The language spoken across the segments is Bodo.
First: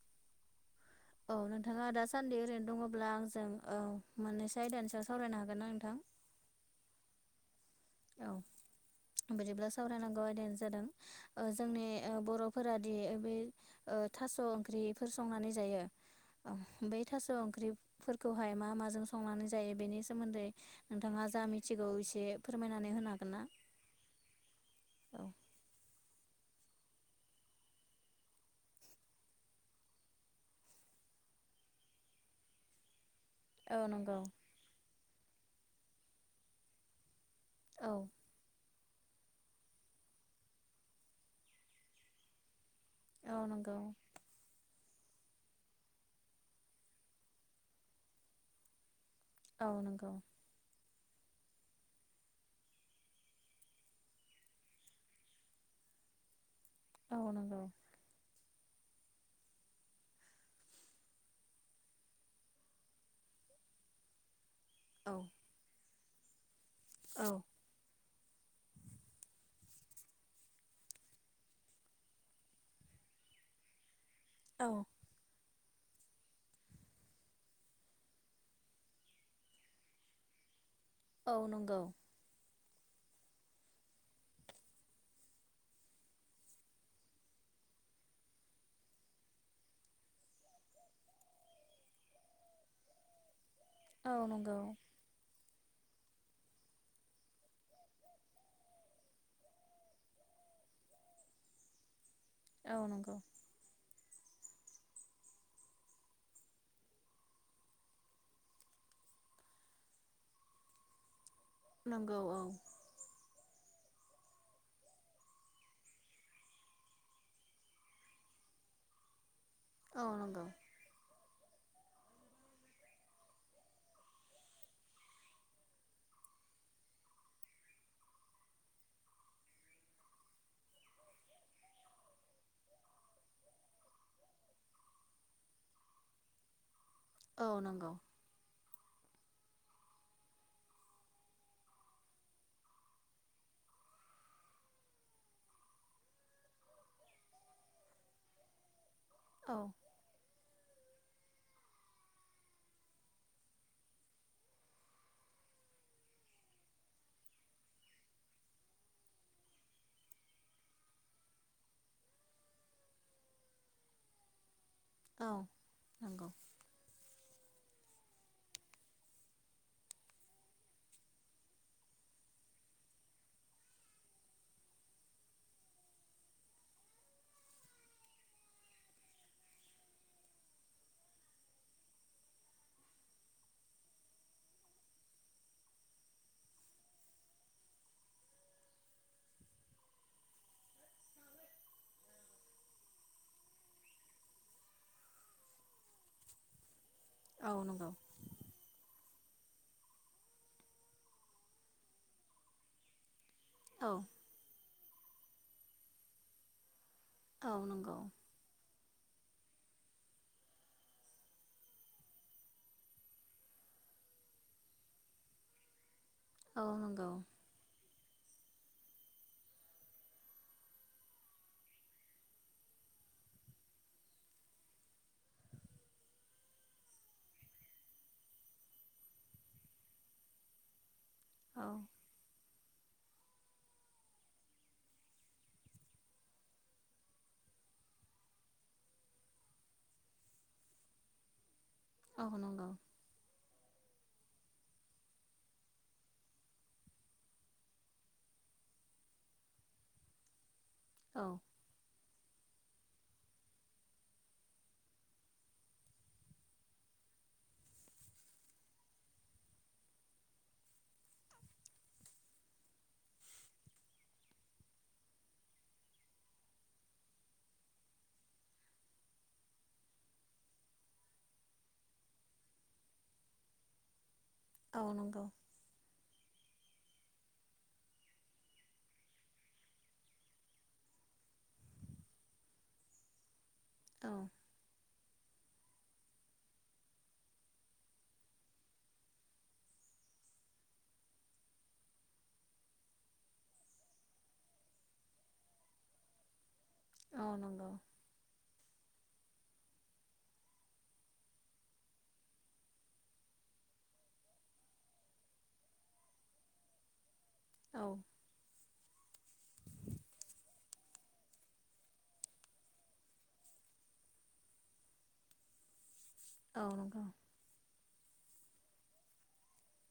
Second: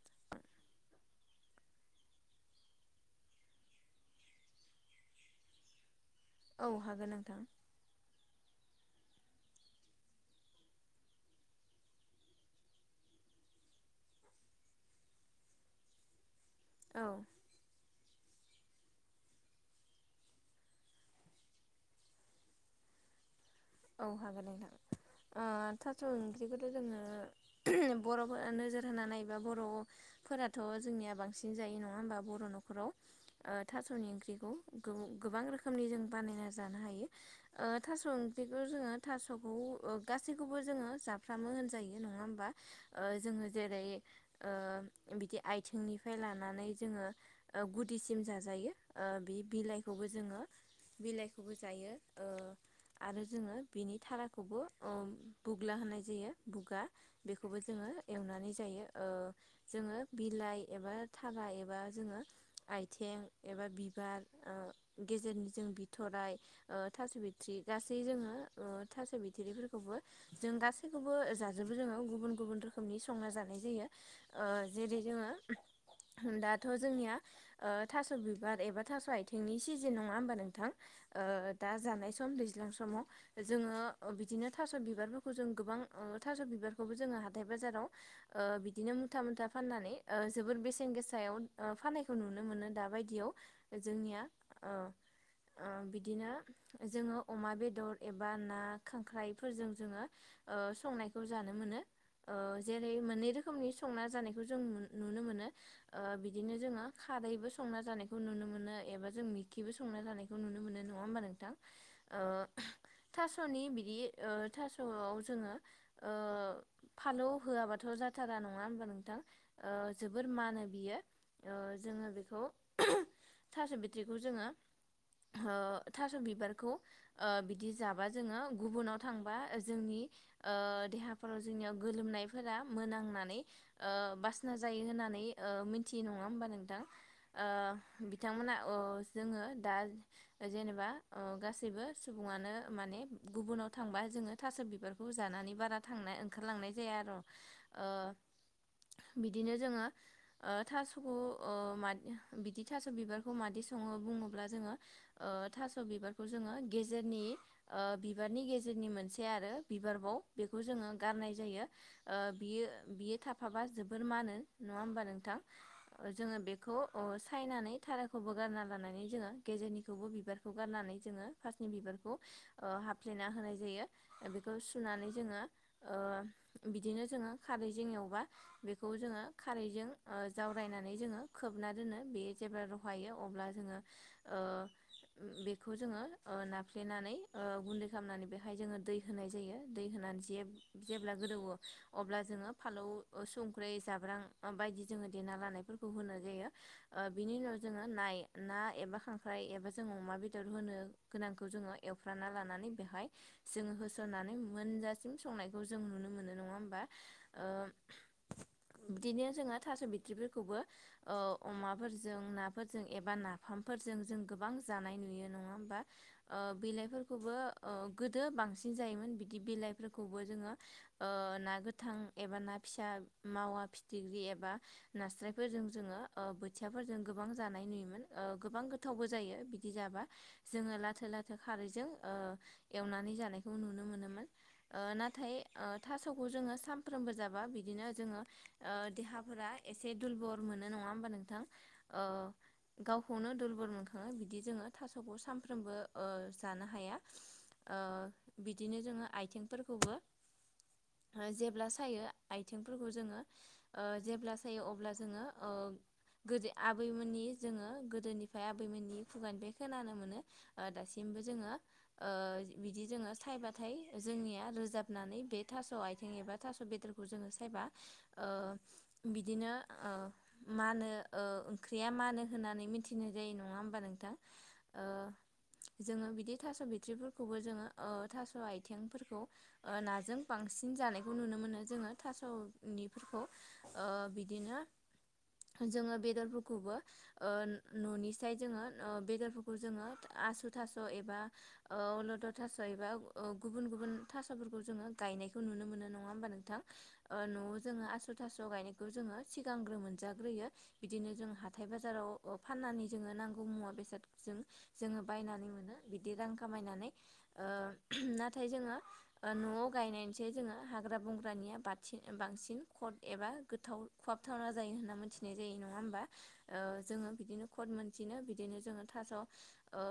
[inaudible] औ नोंथाङा दा सान्दि ओरैनो दङब्ला आंजों ओ मोननैसो आयदानि सायाव सावरायनो हागोन ना नोंथां? औ हागोन नोंथां। औ बिदिब्ला सावरायनांगौ आयदायानो जादों ओ‌ जोंनि ओ बरफोरादि बे ओ थास ओंख्रिफोर संनानै जायो बे औ थास ओंख्रि फोर खौहाय मा माजों संनानै जायो बेनि सोमोन्दै नोंथाङा जा मिथिगौ एसे फोरमायनानै होनो हागोन ना? औ हागोन नोंथां औ ओ था स ओंख्रिखौथ जोङो बरफोरा नोजोर होनानै नायबा बरफोराथ जों निया बांसिन जायो नङा होमबा बर नखराव ओ औ औ थासनि नंगौ ओंख्रिखौ गु गोबां रोखोमनि जों बानायना जानो हायो ओ औ थास ओंख्रिखौ जोङो थासखौ गासैखौबो जोङो जाफ्रामो होनजायो नङा होमबा? ओ जोङो नंगौ जेरै ओ बिदि आथिंनिफ्राय लानानै जोङो ओ गुदिसिम जाजायो ओ बे औ नंगौ बिलाइखौबो जोङो बिलाइखौबो जायो ओ आरो जोङो बिनि थाराखौबो ओ बुग्ला होनाय जायो। बुगा बेखौबो जोङो एवनानै ज जायो ओ जोङो बिलाइ एबा थारा एबा जोङो आयथें एब बा बिबार ओ औ गेजेरनि जों बिथराय ओ थास बिथ्रि नै जोङो ओ ओ थास' बिथ'रिफोरखौबो जों गासैखौबो जाजोबो जोङो गुबुन गुबुन रोखोमनि संना जानाय जायो। ओ जेरै जोङो दाथ' जोंनिया ओ थास' बिबार एबा थास' आयथिंनि सिजेन नङा होमबा नोंथां? ओ औ दा नंगौ जानाय सम ज्लां समाव जोङो ओ बिदिनो थास' बिबारफोरखौ जों गोबां ओ थास' बिबारखौबो जोङो हाथाय बा बाजाराव ओ बिदिनो मुथा मुथा फाननानै ओ जोबोर बेसेन गोसायाव ओ फाननायखौ नुनो मोन नो दा बायदियाव औ जोंनिया नंगौ ओ ओ बिदिनो जोङो अमा बेदर एबा ना खांख्राइफोरजों जोङो ओ संनायखौ जानो मोनो। ओ औ जेरै नंगौ मोननै रोखोमनि स संना जानायखौ जों नुन नुनो मोनो ओ बिदिनो जोङो खारैबो संना जानायखौ नुनो मोनो आ एबा जों मिखिबो संना जानायखौ नुनो मोनो नङा होमबा नोंथां? नंगौ ओ औ। थास'नि बिदि ओ थास'आव जोङो ओ फालौ होआबाथ' जाथा थारा नङा होमबा नोंथां? ओ औ जोबोर नंगौ मानो बियो। ओ जोङो बेखौ थास' बिट्रिखौ जोङो ओ थास' बिबारखौ ओ बिदि जाबा जोङो गुबुनाव थांबा ओ जोंनि ओ देहाफोराव जोंनियाव गोलोमनायफोरा मोनामनानै ओ बासना जायो होननानै ओ मिथियो नङा होमबा नोंथां? औ नंगौ ओ बिथांमोना ओ जोङो दा जेनेबा ओ गासै सैबो सुबुङानो माने गुबुनाव थांबा जोङो थास' बिबारखौ जानानै बारा थांना ओंखारलांना थांनाय जाया आरो ओ बिदिनो औ जोङो ओ थास' ओ मादि बिदि थास' बिबारखौ मादि सङो बुङोब्ला जोङो ओ बा थास' बिबार जोङो गेजेरनि ओ बिबारनि गेजेरनि मोनसे आरो बिबारबाव बेखौ जोङो गार नाय जायो ओ बियो बियो थाफाबा जोबोर माहोनो नङा होमबा औ नोंथां? ओ नंगौ जोङो बेखौ ओस सायनानै थाराखौबो गारना लानानै जोङो गेजेरनिखौबो बिबारखौ गारनानै जोङो फासनि बिबारखौ ओ हाफ्लेना होनाय जायो बेखौ सुनानै जोङो ओ ओ बिदिनो जोङो खारै जों एवबा बेखौ जोङो खारैजों ओ जावरायनानै ज जोङो खोबना दोनो बे जेब्ला रहायो अब्ला जोङो ओ ओम बेख बेखौ जोङो ओ नाफ्लेनानै ओ गुन्दै खालामनानै बेहाय जोङो दै होनाय जायो दै होनानै जेब जेब्ला गोदौवो अब्ला जोङो फालौ ओ संख्रै जाब्रां बायदि जोङो देना लानाय फोरखौ होनाय ओ बिनि औ उनाव जोङो नंगौ नाय ना एबा खांख्राय एबा जोङो अमा बेद होनो गोनांखौ जोङो एवफ्राना लानानै बेहाय जोङो औ होसननानै मोनजासि संनायखौ जों नुनो मोनो नङा होमबा? औ ओम नंगौ बिदिनो जोङो थास' बिथ्रिफोरखौबो ओ अमाफोरजों नाफोरजों एबा नाफामफोरजों जों गो गोबां जानाय नुयो नङा होमबा? ओ औ नंगौ बिलाइफोरखौबो ओ गोदो बांसि बांसिन जायोमोन बिदि बिलाइफोरखौबो जोङो ओ ना गोथां एबा ना फिसा मावा ना फिथिग्रि एबा नास्राइफोरजों जोङो ओ बोथियाफोरजों गोबां जानाय नुयोमोन ओ गोबां गोबां गोथावबो जायो बिदि जाबा जोङो लाथो- लाथो औ खारैजों ओ एवनानै जानायखौ नुनो मोनोमोन ओ नाथाय ओ थास'खौ जोङो सामफ्रोमबो जाबा बिदि बिदिनो जोङो ओ देहाफोरा एसे दुरबल मोनो नङा होमबा नोंथां? ओ औ नंगौ गावखौनो दुरबल मोनखाङो बिदि जोङो थास'खौ सामफ्रोमबो ओ जानो हाया ओ बिदिनो जोङो आथिंफोरखौ [inaudible] ओ जेब्ला सायो आय आथिंफोरखौ जोङो ओ जेब्ला सायो अब्ला जोङो ओ गोदो आबैमोननि जोङो गोदोनिफ्राय आबैमोननि खुगानि बे खोनानो मोनो दासिबो जोङो ओ बिदि जोङो सायबाथाय जोंनिया रोजाबनानै बे थास' आइथिं एबा थास' बेदरखौ जोङो सायबा ओ बिदिनो ओ मानो ओ ओंख्रिया मानो होननानै मिथिनाय जायो नङा होमबा नोंथां। औ नंगौ। बे थास' बिथ्रिफोरखौबो जोङो ओ थास' आइथिंफोरखौ ओ नाजों बांसिन जानायखौ नुनो मोनो जोङो थास'निफोरखौ ओ औ बिदिनो जोङो बेदरफोरखौबो ओ न'नि साय जोङो ओ बेदरफोरखौ जोङो आसु थास' एबा ओ अलद' थास' एबा ओ गुबुन गुबुन गुबुन थास'फोरखौ जोङो गायनायखौ नुनो मोनो नङा होमबा नोंथां? ओ औ न'आव जोङो नंगौ आसु थास' गायनाय खौ जोङो सिगांग्रो मोनजाग्रोयो बिदिनो जों हाथाय बाजाराव फाननानै जोङो नांगौ मुवा बेसादखौ जों जोङो बायनानै मोनो बिदि रां खामायनानै। ओ औ नाथाय जोङो ओ न'आव गायनायनिसाय जोङो हा ग्रा बंग्रानिया बाथि बांसिन कद एबा गोथाव खहाबथावना जायो होनना मोनथिनाय जायो नङा होमबा। ओ औ नंगौ जोङो बिदिनो कट मोनसिनो बि दिनो जोङो थास' ओ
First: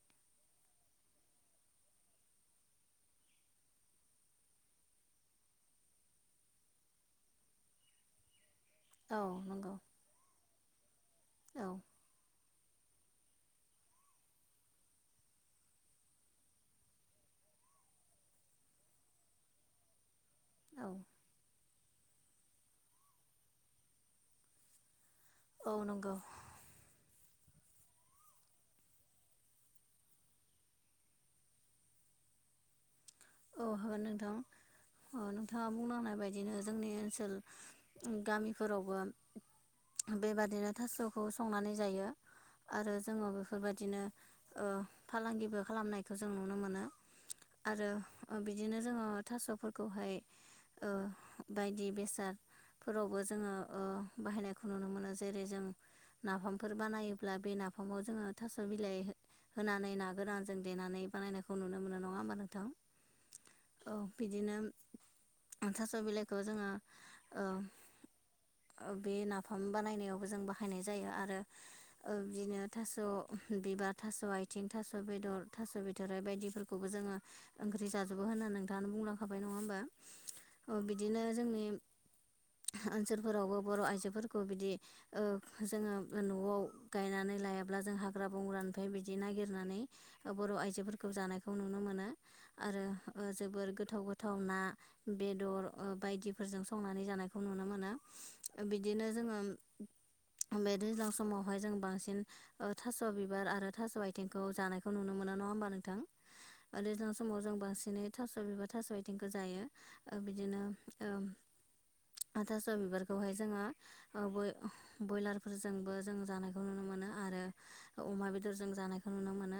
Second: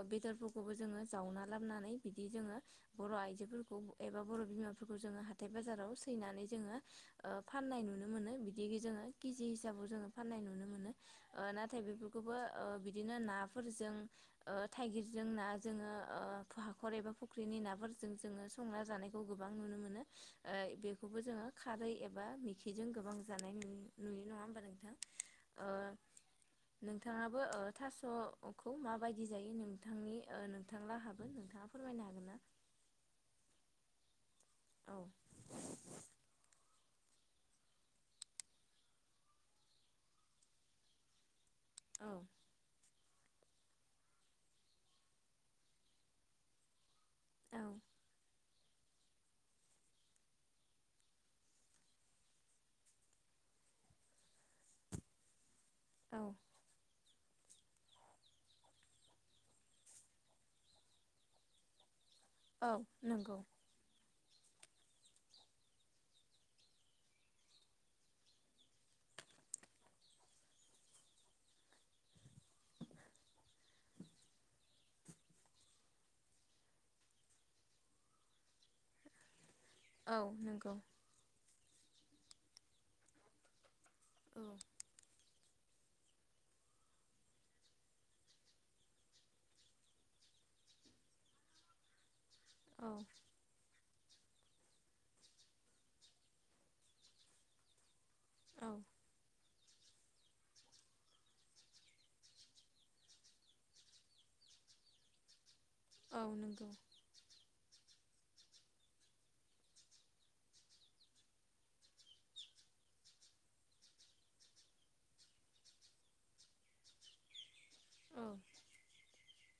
बेदरफोरखौबो जोङो जावना लाबोनानै बिदि जोङो बर' आइजो फोरखौ एबा बर' बिमाफोरखौ जोङो हाथाय बाजाराव सैनानै जोङो ओ फाननाय नुनो मोनो। बि दि जोङो औ खिजि नंगौ हिसाबाव जोङो फाननाय नुनो मोनो ओ औ नाथाय बेफोरखौबो ओ बिदिनो ना फोरजों ओ थाइगिरजों ना जोङो ओ हाखर एबा फुख्रिनि नाफोरजों जोङो संना जानायखौ गोबां नुनो मोनो। ओ बेखौबो जोङो खारै एबा मिखिजों गोबां जानाय नुयो नुयो नङा होमबा नोंथां? ओ औ नंगौ औ नोंथाङाबो ओ थास' खौ माबायदि जायो नोंथांनि ओ नोंथां लाहाबो नोंथाङा फोरमायनो हागोन ना? औ हागोन नोंथां औ नोंथाङा बुंलांनाय बायदिनो जोंनि ओनसोल गामिफोरावबो बेबादिनो थास'खौ संनानै जायो औ आरो जोङो बेफोरबायदिनो ओ फालांगिबो खालामनायखो जों नुनो मोनो। औ आरो बिदिनो जोङो थास'फोरखौहाय ओ बायदि बेसाद फोरावबो जोङो ओ बाहायनायखौ नुनो मोनो जेरै जों औ नाफामफोर बानायो ब्ला बे नाफामाव जोङो थास' बिलाइ होनानै ना गोरानजों देनानै बानायनायखौ नुनो मोनो। नङा होमबा नोंथां? नोंगौ। औ बिदिनो थास' बिलाइखौ जोङो ओ ओ बे नाफाम बानायनायावबो जों बाहायनाय जायो आरो ओ बिदिनो थास' बिबार थास' आइथिं थास' बेदर थास' बिथ'राइ बायदिफोरखौबो जोङो ओंख्रि जाजोबो होनना नोंथाङानो बुंलांखाबाय नङा होमबा औ ओ नंगौ बिदिनो जोंनि ओनसोलफोरावबो बर' आइजोफोरखौ औ बिदि ओ जोङो न'आव गायनानै लायाब्ला जों हाग्रा बंग्रानिफ्राय बिदि नागिरनानै बर' आइजोफोरखौ जानायखौ नुनो मोनो आरो औ जोबोर गोथाव गो थाव ना, बेदर ओ बायदिफोरजों संनानै जानायखौ नुनो मोनो। औ बिदिनो जोङो बे दैज्लां समावहाय जों बांसिन थास' बिबार आरो थास' आइथिंखौ जानायखौ नुनो मोनो नङा होमबा नों थां औ नंगौ ओ दैज्लां समाव जों बांसिनै थास' बिबार थास' आइथिंखो जायो ओ बिदिनो ओ थास' बिबारखौहाय जोङो ओ बय बयलारफोरजोंबो जों जानायखौ नुनो मोनो आरो औ अमा बेदरजों जानाय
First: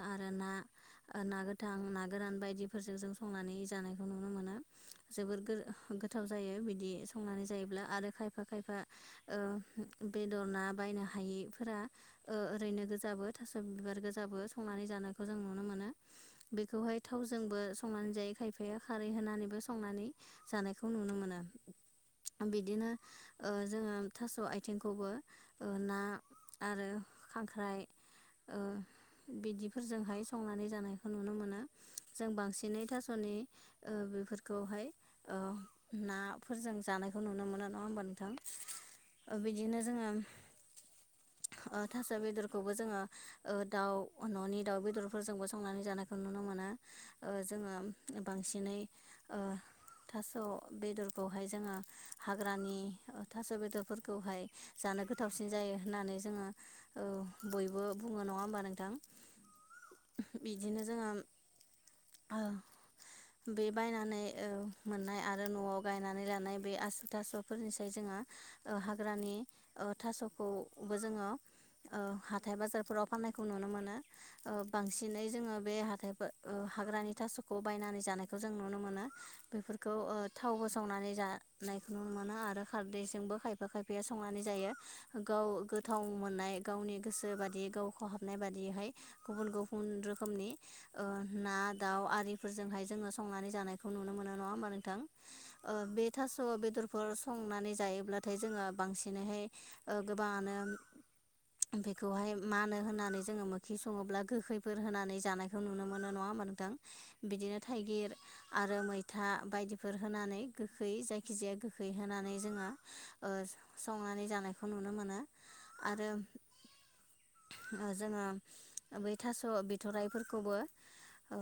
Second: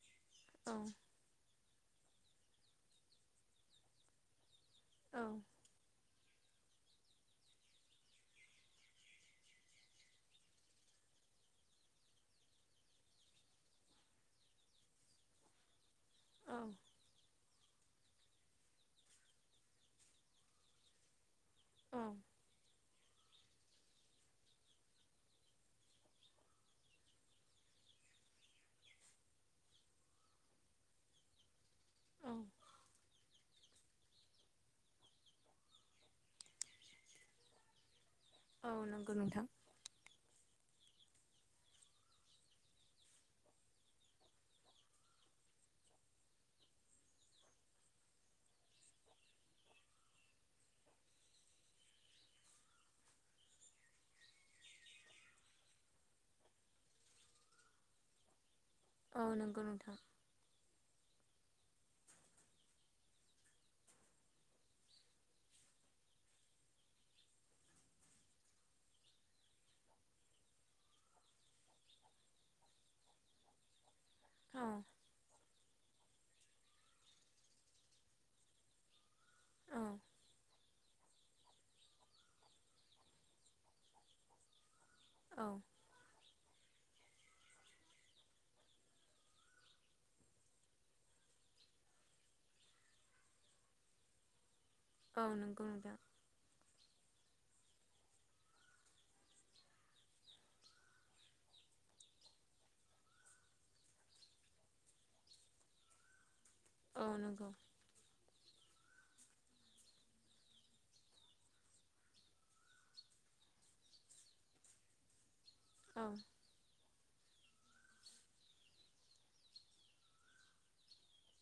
आरो ना औ ओ ना गोथां, ना गोरान बायदिफोरजों जों संनानै जानायखौ नुनो मोनो। जोबोर गो औ गोथाव जायो। बिदि संनानै जायोब्ला आरो खायफा खायफा ओ बेदर ना बायनो हायो फोरा ओरैनो गोजाबो थास' बिबार गोजाबो संनानै जानायखौ जों नुनो मोनो। बेखौहाय जोंबो संनानै जायो खायफाया खारै होनानैबो संनानै जानायखौ नुनो मोनो, औ बिदिनो ओ जोङो थास' आइथिंखौबो ना आरो खांख्राइ, ओ बिदिफोरजोंहाय संनानै जानायखौ नुनो मोनो जों औ बांसिनै थास'नि, ओ बेफोरखौहाय ओ नाफोरजों जानायखौ नुनो मोनो नङा होमबा नो थां औ नंगौ ओ नोंथां बिदिनो जोङो, ओ थास' बेदरखौबो जोङो दाउ न'नि दाउ बेदरफोरजोंबो संनानै जानायखौ नु नुनो मोना ओ जोङो बांसिनै ओ, थास' बेदरखौहाय जोङो हाग्रानि थास' बेदरफोरखौहाय जा गोथावसिन जायो होननानै जोङो ओ बयबो बुङो नङा होनबा नों, थां औ नंगौ नोंथां बिदिनो जों हो बे बायनानै ओ मोननाय आरो न'आव गायनानै लानाय बे आसु थास'फोरनिसाय जोङो, हा ओ हाग्रानि ओ थास'खौबो जोङो, ओ हाथाय बाजारफोराव फाननायखौ नुनो मोनो ओ औ बांसिनै जोङो बे हाथाय, ओ हाग्रानि थास'खौ बायनानै जानायखौ जों नुनो मोनो औ बेफोरखौ थाव संनानै जानायखौ नुनो मोनो आरो खारदैजोंबो खायफा खायफाया संनानै जायो। गाव औ गोथाव मोननाय। गावनि गोसो बादियै गावखौ हाबनाय बादियैहाय गुबुन गुबुन रोखोमनि, ओ ना दाउ आरिफोरजोंहाय जोङो संनानै जानायखौ नुनो मोनो नङा होनबा नों थां औ नंगौ ओ नोंथां बे थास' बेदर, फोर संनानै जायोब्लाथाय जोङो बांसिनैहाय ओ गोबाङानो, बेखौहाय मानो होननानै जोङो मोखै सङोब्ला गोखैफोर होनानै जानाय, [unintelligible] नुनो मोनो नङा होनबा नोंथां औ नंगौ बिदिनो थाइगिर, आरो मैथा बायदिफोर होनानै गोखै जायखिजाया गोखै होनानै जोङो ओ संनानै जानायखौ नुनो मोनो, औ आरो जोङो बै थास' बिथराइ फोर, खौबो औ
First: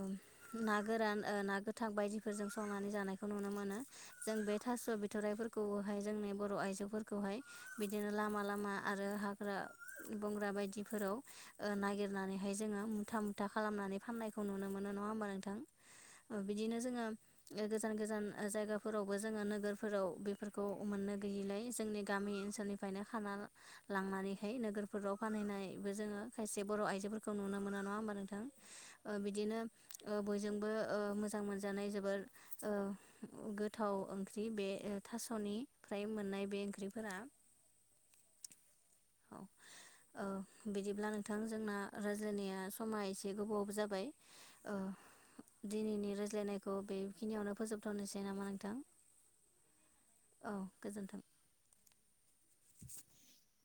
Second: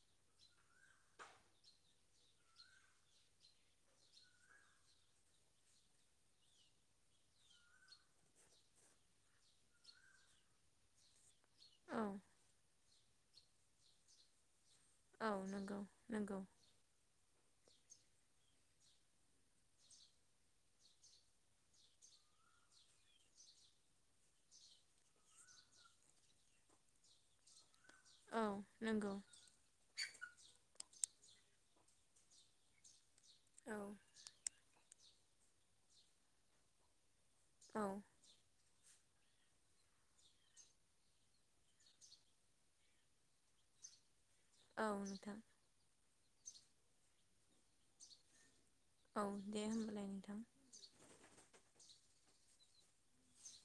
ना गोरान ओ ना गोथां बायदिफोरजों संनानै जानायखौ नुनो मोनो जों बे, थास' बिथ'राइफोरखौबोहाय जोंनि बर' आइजोफोरखौहाय बिदिनो लामा लामा आरो हाग्रा, बंग्रा बायदिफोराव ओ औ नागिरनानै हाय जोङो मुथा मुथा, खालामनानै फाननायखौ नुनो मोनो नङा होमबा औ नोंथां नंगौ नंगौ बिदिनो जोङो गोजो गोजान गोजान जायगाफोरावबो जोङो नोगोरफोराव बेफोरखौ मोननो गैयिलाय जोंनि गामि ओनसोलनिफ्राय, फ्रायनो खाना लांनानैहाय नोगोरफोराव फानहैनायबो जोङो खायसे बर' आइजोफोरखौ नुनो मोनो नङा, होनबा नोंथां औ ओ नंगौ बिदिनो बयजोंबो, ओ मोजां मोनजानाय जोबोर ओ औ गोथाव ओंख्रि बे ओ थास'निफ्राय मोननाय बे ओंख्रिफोरा, औ औ औ बिदिब्ला नोंथां जोंना रायज्लायनाया समाय गोबावावबो जाबाय ओ औ नोंथां दिनैनि राज्लाय जिरनायखौ बेखिनियावनो फोजोबथ'नोसै नामा नोंथां, औ दे होमबालाय नोंथां, औ गोजोन्थों। [unintelligible]